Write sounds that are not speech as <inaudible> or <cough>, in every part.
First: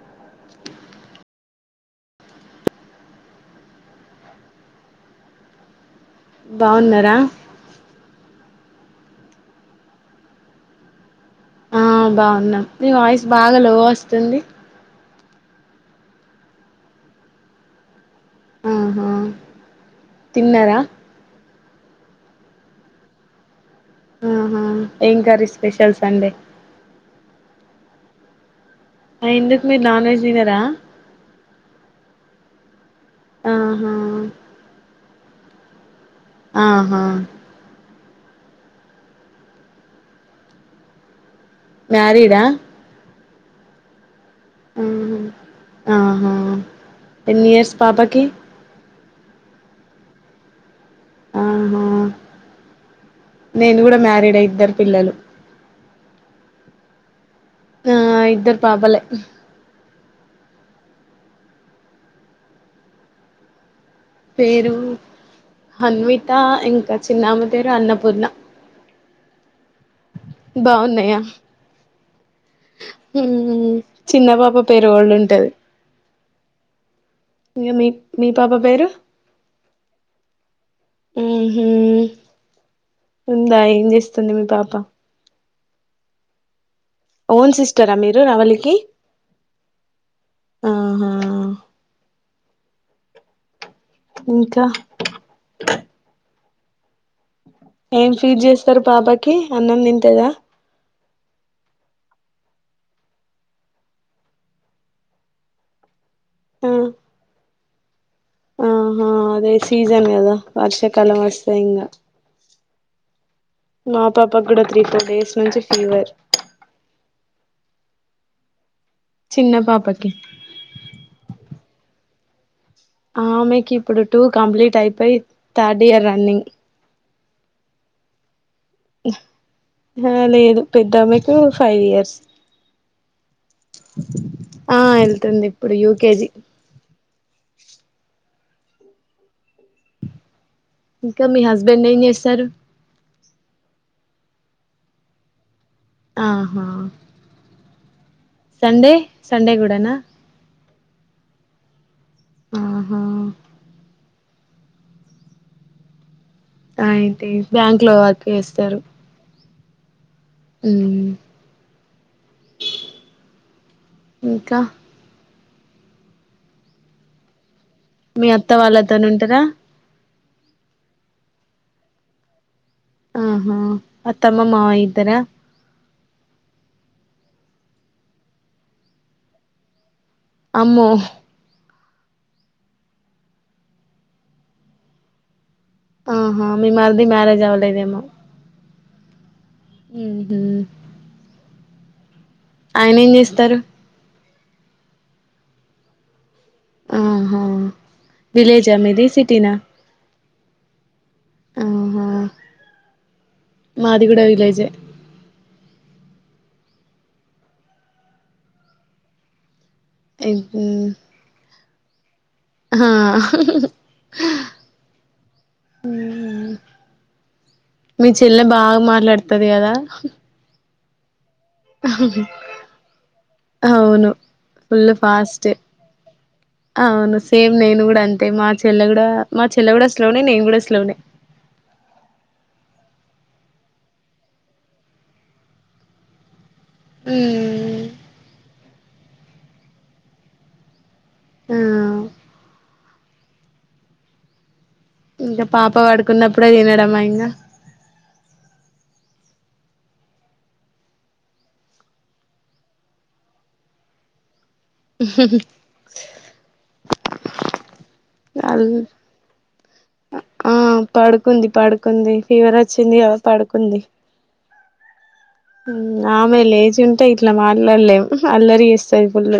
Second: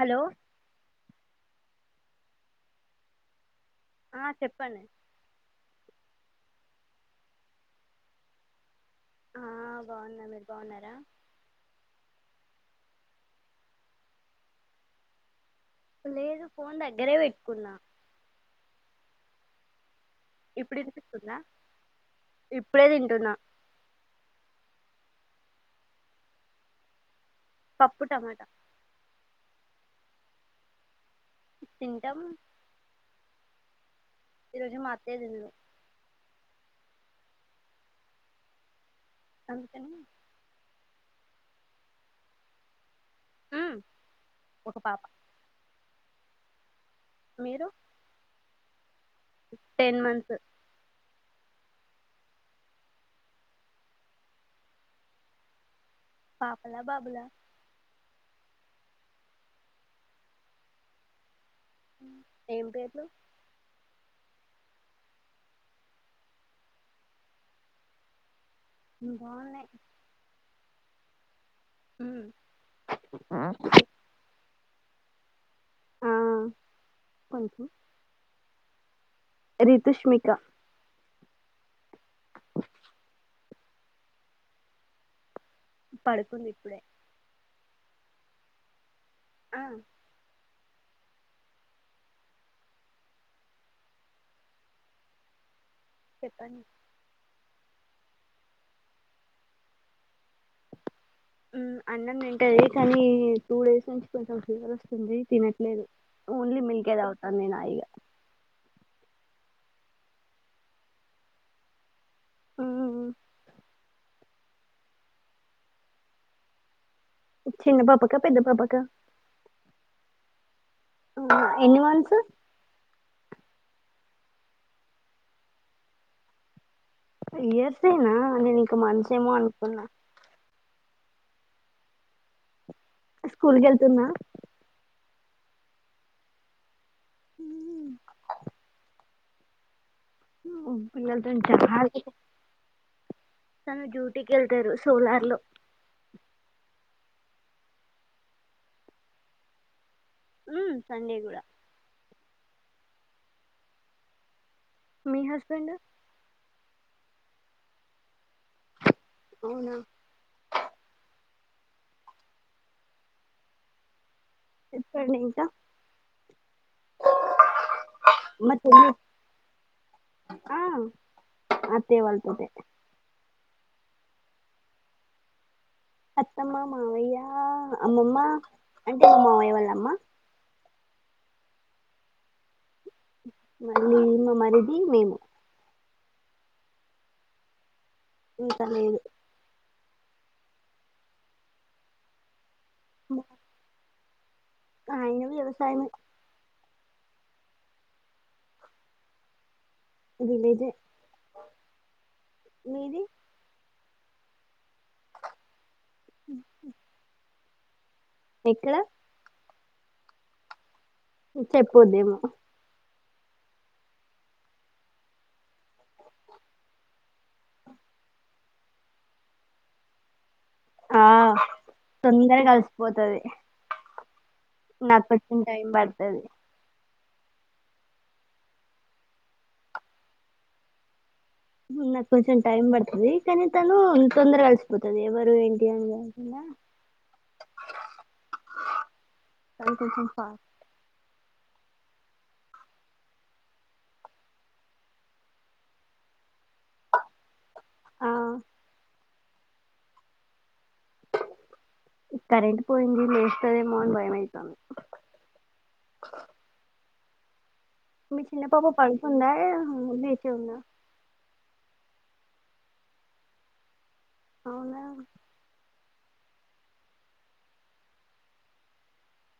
Hello ఆ చెప్పండి బాగున్నరా బాగున్నా మీరు బాగున్నారా ఆ బాగున్నాం నీ వాయిస్ బాగా లో వస్తుంది లేదు ఫోన్ దగ్గరే పెట్టుకున్నా ఆహా ఇప్పుడు తిన్నారా ఇనిపిస్తుందా ఇప్పుడే తింటున్న ఆహ ఏం కర్రి స్పెషల్ సండే పప్పు టమాటా ఆ ఎందుకు మీరు నాన్ వెజ్ తినరా? తింటం ఆహా ఈరోజు మా అత్తయ్య తినదు ఆహా అందుకనీ మ్యారీడా ఒకపాప ఆహా ఆహా ఎన్ని మీరు ఇయర్స్ పాపకి టెన్ మంత్స్ ఆహా నేను కూడా మ్యారీడే ఇద్దరు పిల్లలు పాపలా బాబులా ఆ ఇద్దరు పాపలేె ఏం పేర్లు పేరు అన్విత ఇంకా చిన్నామ పేరు అన్నపూర్ణ బాగున్నయ్ బాగున్నాయా మ్మ్ మ్మ్ చిన్న పాప పేరు ఓల్డ్ ఉంటది ఆ కొంచెం ఇంకా మీ పాప పేరు రితుష్మిక మ్మ్ ఉ ఉందా ఏం చేస్తుంది మీ పాప పడుకుంది ఇప్పుడే ఓన్ సిస్టరా మీరు రవలికి ఆ ఆహా ఇంకా చెప్పండి ఏం ఫీడ్ చేస్తారు పాపకి అన్నం తింతాదా ఊ అన్నం తింటది కానీ టూ డేస్ నుంచి కొంచం ఫీవర్ వస్తుంది తినట్లేదు ఓన్లీ ఆ మిల్కే తాగుతా నేను ఆ ఇగ ఆహా అదే సీజన్ కదా వర్షకాలం వస్తే ఇంగా ఉ ఊ ఊ మా పాపకు కూడా త్రీ ఫోర్ డేస్ నుంచి ఫీవర్ చిన్న పాపకా పెద్ద పాపకా చిన్న పాపకి ఉమ్మ్ ఎన్ని మంత్స్ ఆమెకి ఇప్పుడు టూ కంప్లీట్ అయిపోయి థర్డ్ ఇయర్ రన్నింగ్ ఇయర్సేనా నేను ఇక మంత్స్ ఏమో అనుకున్నా హా లేదు పెద్దామెకు ఫైవ్ ఇయర్స్ స్కూల్కెళ్తున్నా ఆ ఎళ్తుంది ఇప్పుడు యూ కే జీ ఇంకా మీ హస్బెండ్ ఏం <unintelligible> చేస్తారు తను డ్యూటీకెళ్తారు సోలార్ లో ఆహా సండే సండే కూడా నా ఉమ్ సండే కూడా ఆహా మీ హస్బెండు ఐ టీ బ్యాంక్ లో వర్క్ చేస్తారు అవునా ఉమ్మ్ ఇంకా చెప్పండి ఇంకా మీ అత్త మా చెల్లి వాళ్ళతోనే ఉంటరా ఆ అత్తయ్య వాళ్ళతోటే ఆహా అత్తమ్మ మామయ్య ఇద్దరా అత్తమ్మ మావయ్య అమ్మమ్మ అంటే మావయ్య వాళ్ళ అమ్మ అమ్మో మళ్ళీ ఇంకో మరిది మేము ఆహా మీ మరిది మ్యారేజ్ అవ్వలేదేమో ఇంకా లేదు ఊహూ ఆయన ఏం చేస్తారు ఆయనవీ వ్యవసాయమే ఆహా విలేజ్ అ మీది సిటీ నా విలేజే ఆహా మీది మాది గూడ విలేజ్ యే <inaudible> ఎక్కడ <unintelligible> చెప్పొద్దేమో ఆ మీ చెల్లె బాగా మాట్లాడ్తది కదా ఆ తొందర కలిసిపోతది అవును ఫుల్ నాకు కొంచం ఫాస్ట్ టైం పడుతది అవును సేమ్ నేను కూడా అంతే మా చెల్లె కూడా మా చెల్లె కూడా స్లోనే నేను కూడా స్లోనే నాకు కొంచెం టైమ్ పడుతది కానీ తను తొందర అలసిపోతుది ఎవరు ఏంటి అని నా ఉమ్ దానికి కొంచెం ఉమ్ ఇంకా పాప పడుకున్నప్పుడే తినడమ్మా ఇంకా ఆ కరెంట్ పోయింది లేస్తదేమో అన్ని భయమైతుంది మీ చిన్న పాప అల్ పడుకుందా లేచే ఆ ఉందా పడుకుంది పడుకుంది ఫీవర్ వచ్చింది కదా పడుకుంది అవునా ఆమె లేచి ఉంటే ఇట్లా మాట్లాడలేం అల్లరి చేస్తది ఫుల్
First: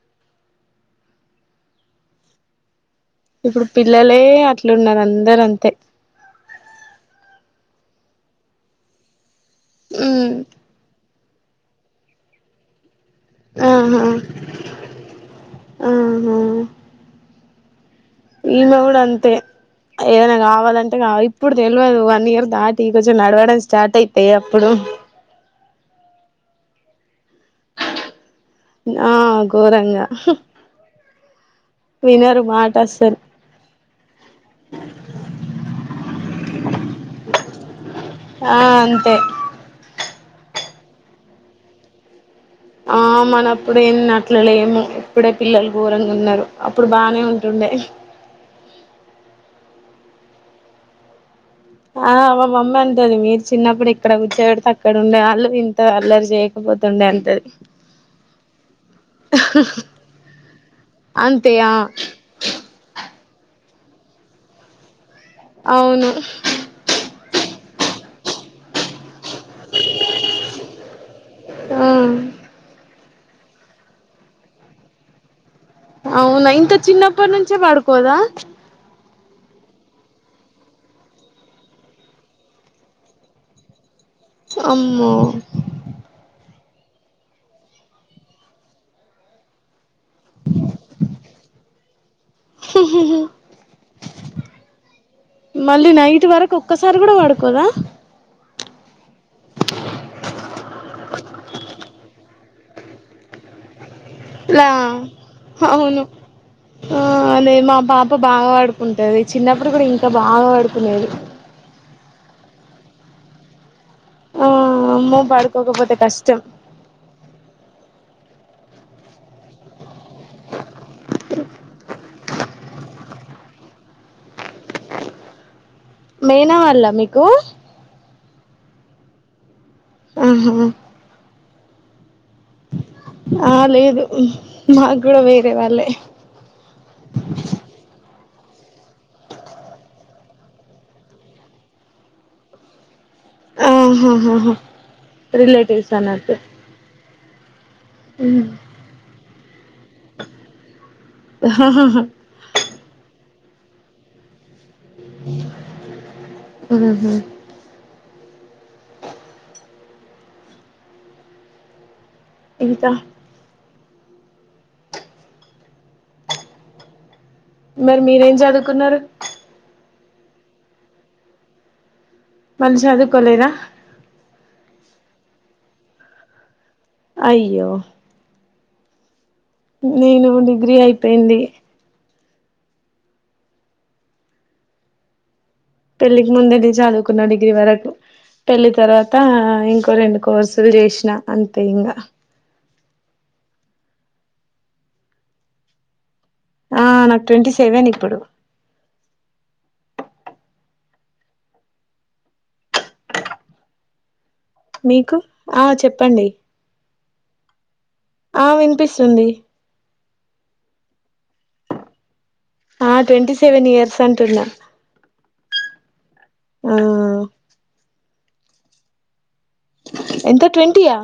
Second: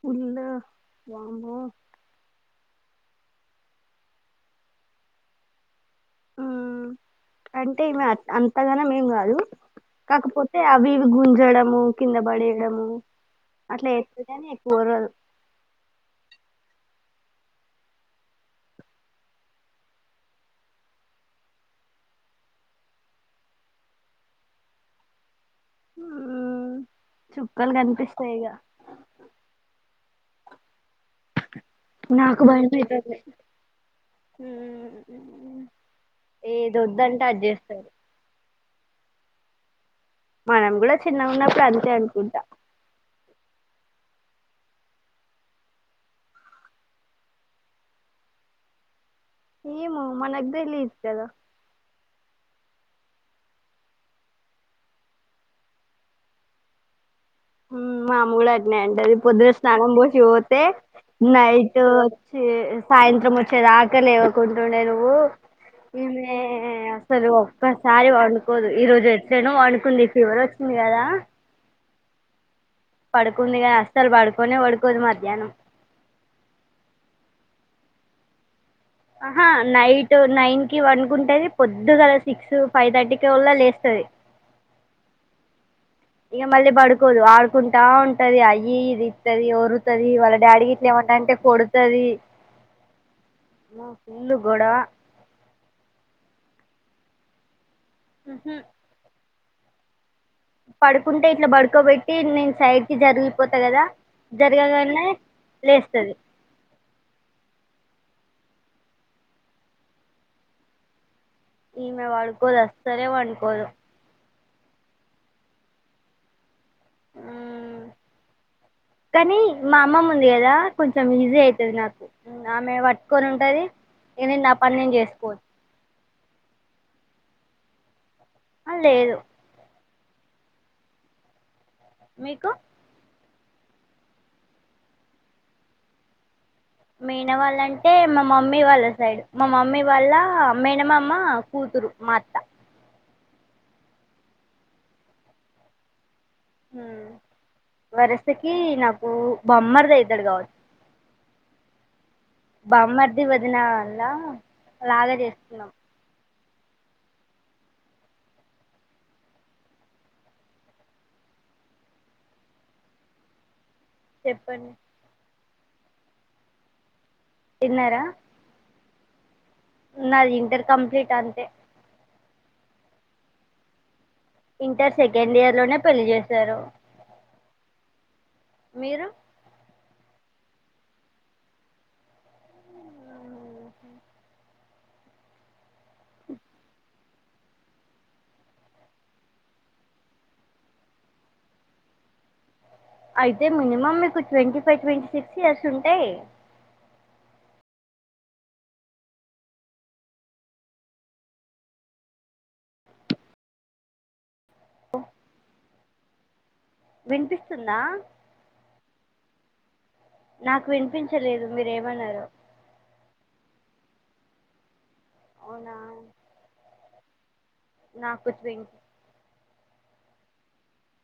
ఫుల్లు ఆ వామ్మో ఇప్పుడు పిల్లలే అట్లున్నారు అందరంతే అంటే ఈమె అంతగాన మేం కాదు కాకపోతే అవి గుంజడము కింద పడేయడము అట్లా చేస్తది కానీ ఎక్కువ ఏం ఓర్రదు ఆహ ఈమె గూడ అంతే ఏదైనా కావాలంటే కావాలి ఇప్పుడు తెల్వదు వన్ ఇయర్ దాటి కొంచెం నడవడం స్టార్ట్ అయితే అప్పుడు ఉ చుక్కాలు కనిపిస్తాయి ఇగ ఆ గోరంగా నాకు భయం మాట ఐతాంది అస్సలు ఉ ఏది వద్దంటే అది చేస్తదీ ఆ అంతే మనం గూడా చిన్నగున్నపుడు అంతే అనుకుంట ఆ మనప్పుడు ఏన్న అట్లలేము ఇప్పుడే పిల్లలు ఘోరంగా ఉన్నారు అప్పుడు బానే ఉంటుండే ఏమో మనగ్దలిద్ కదా ఆ అ మమ్మి అంటది మీరు చిన్నప్పుడు ఇక్కడ కూర్చోబడితే అక్కడ ఉండే వాళ్ళు ఇంత అల్లరి చేయ బోతుండె అంటది మామూలు అట్నే అంటది పొద్దున స్నానం పోతే అంతే ఆ నైట్ సాయంత్రం వచ్చేదాకా లేవ్వకుంటుండే నువ్వు అవును ఈమె అసలు ఒక్కసారి పడుకోదు ఈ రోజు ఎట్లేనో పండుకుంది ఫీవర్ వచ్చింది కదా ఉమ్ పడుకుందిగా అసలు పడుకోనే పడుకోదు మధ్యాహ్నం అవునా ఇంత చిన్నప్పటి నుంచే పడుకోదా ఆహా నైట్ నైన్కి వన్కుంటేది పొద్దుల సిక్స్ ఫైవ్ థర్టీ కవోల్ల లేస్తది ఆమ్మో ఇక మళ్ళీ పడుకోదు ఆడుకుంటా ఉంటది అయి ఇయి ఇస్తది వోరుతది వాళ్ళ డాడీ ఇట్లా ఏమనంటే కొడు తది ఫుల్ గొడవ, మళ్ళీ నైట్ వరకు ఒక్కసారి కూడా వాడుకోద ఆహా పడుకుంటే ఇట్లా పడుకోబెట్టి నేను సైడ్కిి జరిగిపోతా కదా లా జరగగానే అవును లేస్తది ఆ అదే మా పాప బాగ పడుకుంటది చిన్నప్పుడు కూడా ఇంకా బాగా వాడుకునేది ఈమె పడుకోదు అసలే <unintelligible> డుకోదు ఆ అమ్మో పాడుకోకపోతే కష్టం ఉమ్ కానీ మా అమ్మమ ఉంది కదా కొంచెం ఈజీ అవుతుది నాకు ఆమె పట్టుకొని ఉంటది ఏండి నా పని నేను చేసుకో మెనా వాళ్ళ మీకు ఆ లేదు ఆహా మీకు ఆ లే లేదు మాకు కూడ వేరే వాళ్ళే మేన వాళ్ళంటే మా మమ్మీ వాళ్ళ సైడ్ మా మమ్మీ వాళ్ళ మేనమామ్మ కూతురు మ అత్త ఆహ రిలేటివ్స్ అన్నట్టు వరుసకి నాకు బొమ్మర్దితాడు <unintelligible> ాాహ హా బామ్మర్ది వదిన వల్ల లాగ చేస్తున్నాం ఆహా ఇంక చెప్పండి మరి తిన్నారా మీరేం చదువుకున్నారు నది ఇంటర్ కంప్లీట్ అంతే <unintelligible> చదువుకోలేద ఇంటర్ సెకండ్ ఇయర్ లోనే పెళ్లి చేసారు అయ్యే మీరు నేను డిగ్రీ అయిపోయింది పెళ్లికి ముందనేే చదువుకున్న డిగ్రీ వరకు పెళ్ళి తర్వాత ఇంకో రెండు కోర్సులు చేసిన అంతే ఇంగ అయితే మినిమమ్ మీకు twenty five twenty six years ఉంటాయ్ ఆ నాకు ట్వంటీ సెవెన్ ఇప్పుడు మీకు ఆ చెప్పండి వినిపిస్తుంద ఆ వినిపిస్తుంది నాకు వినిపించలేదు మీర ఏమన్నారో ఆ ట్వంటీ సెవెన్ ఇయర్స్ అంటున్న అవునా ఆ నాకు <unintelligible> ఎంత ట్వంటీయా?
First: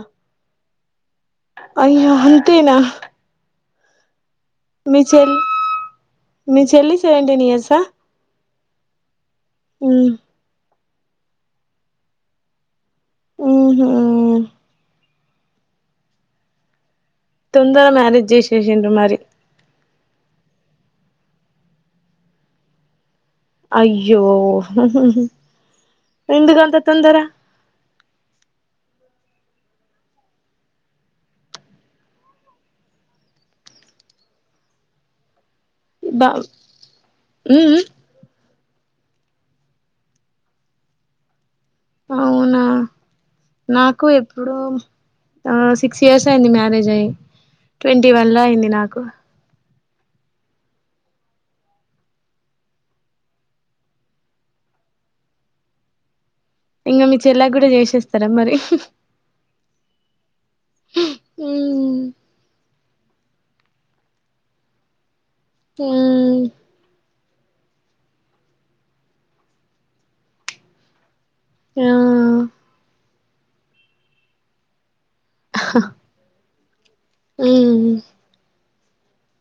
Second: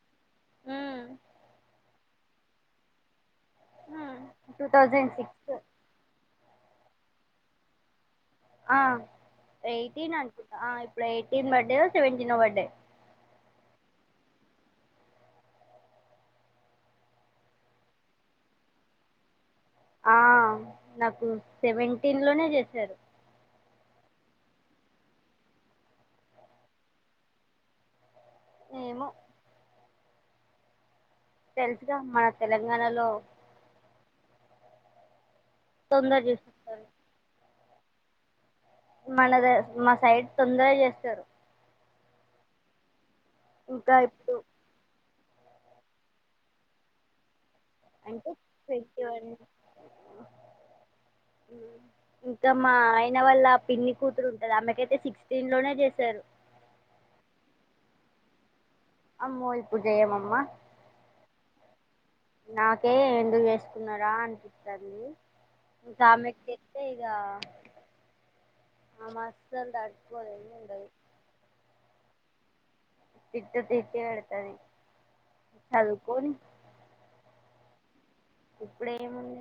హలో అయ్యో అంతేనా? హ మీ చెల్ మీ చెల్లి సెవెంటీన్ ఇయర్సా? ఆ మ్మ్ ఎయిటీన్ అనుకుంటా ఇప్పుడు ఎయిటీన్ బర్త్డే సెవెంటీన్ బర్త్డే. ఓహో తొందర మ్యారేజ్ చేసేసిండు మరి ఆ నాకు సెవెంటీన్ లోనే చేశారు. అయ్యో! ఎందుకు అంత తొందర? ఏమో తెలుసుగా మన తెలంగాణలో తొందర బా మ్ చేసేస్తారు మ్ హు మనద మా సైడ్ తొందరగా చేస్తారు. అవునా ఇంకా నాకు ఇప్పుడు ఎప్పుడో సిక్స్ ఇయర్స్ అయింది మ్యారేజ్ అయ్యి ట్వంటీ అంటే వన్ లో అయింది నాకు. ట్వంటీ వన్ ఇంకా మా ఆయన వల్ల పిన్ని కూతురు ఉంటాది ఆమెకైతే సిక్స్టీన్ లోనే చేశారు. ఇంగ మీ చెల్లకి కూడా చేసేస్తారా మరి? హ్ హి హ్ హి అమ్మో ఇపుడు చేయము అమ్మా హ్మ్. నాకే ఎందుకు చేసుకున్నారా అనిపిస్తాది హ్మ్. ఇంకామెకి అంటే ఇగ ఆ మాత్రం దాటి పోలేదు ఇగ ఆ తిట్ట జి. కె అయితాది చదువుకోని. మ్ ఇప్పుడేముంది?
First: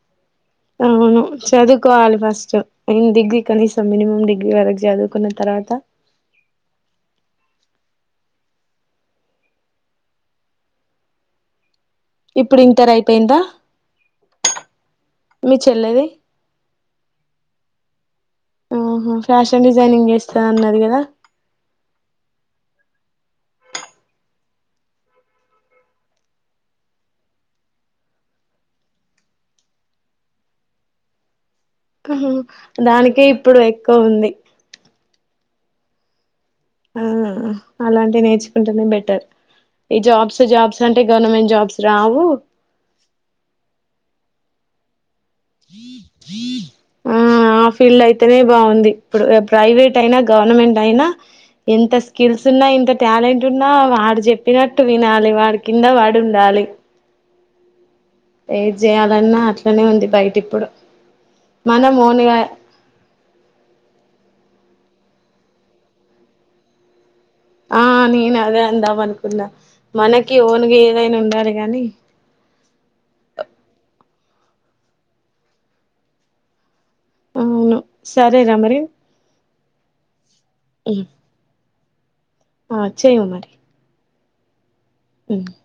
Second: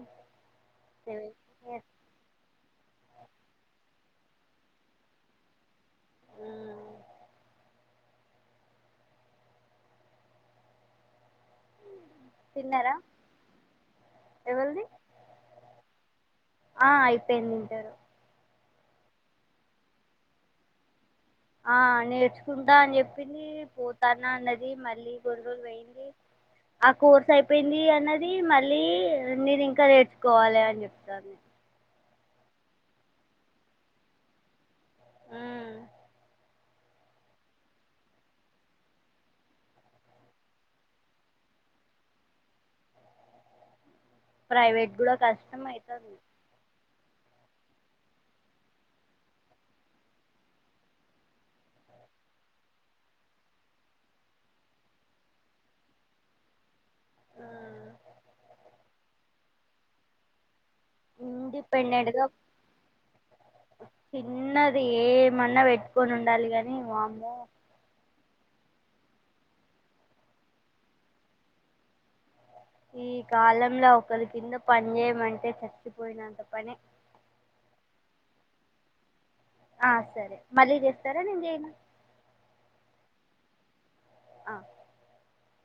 అవును సెవెన్ చదువుకోవాలి ఫస్ట్. నేను డిగ్రీ కనీసం మినిమమ్ డిగ్రీ వరకు చదువుకున్న తర్వాత మ్ ఇప్పుడు ఇంటర్ తిన్నారా అయిపోయిందా ఎవరిది మీ చెల్లెది. ఆ అయిపోయింది ఇంటర్. ఆహా! ఫ్యాషన్ డిజైనింగ్ చేస్తాను అన్నది కదా? ఆ నేర్చుకుంటా అని చెప్పింది, పోతాన్నా అన్నది మళ్ళీ కొన్ని రోజలు పోయింది. ఆ కోర్స్ అయిపోయింది అన్నది మళ్ళీ నేను ఇంకా నేర్చుకోవాలి అని చెప్తాంది. హ్ హు దానికే ఇప్పుడు ఎక్కువ ఉంది. మ్ ఆ అలాంటివి నేర్చుకుంటునే బెటర్ ఈ జాబ్స్ జాబ్స్ అంటే గవర్నమెంట్ జాబ్స్ రావు ప్రైవేట్ కూడా కష్టం అయితాంది. ఆ ఆ ఫీల్డ్ అయితేనే బాగుంది ఇప్పుడు ప్రైవేట్ అయినా, గవర్నమెంట్ అయినా ఎంత స్కిల్స్ ఉన్నా, ఎంత టాలెంట్ ఉన్నా వాడు చెప్పినట్టు వినాలి. వాడి కింద పడుండాలి. మ్ ఏది చేయాలన్నా అట్లనే ఉంది బయట ఇప్పుడు మనం ఇండిపెండెంట్ గా ఓన్గా చిన్నది ఏమన్నా పెట్టుకొని ఉండాలి గాని వామ్మో ఆ నేను అదే అందాం అనుకున్నా మనకి ఓనుగా ఏదైనా ఉండాల గాని ఈ కాలంలో ఒకరి కింద పని చేయమంటే చచ్చిపోయినంత పని అవును సరే ర మరి ఆ సరే మళ్ళీ చేస్తారా నేను చేయనా ఆ చెయ్యవు మరి ఆ అ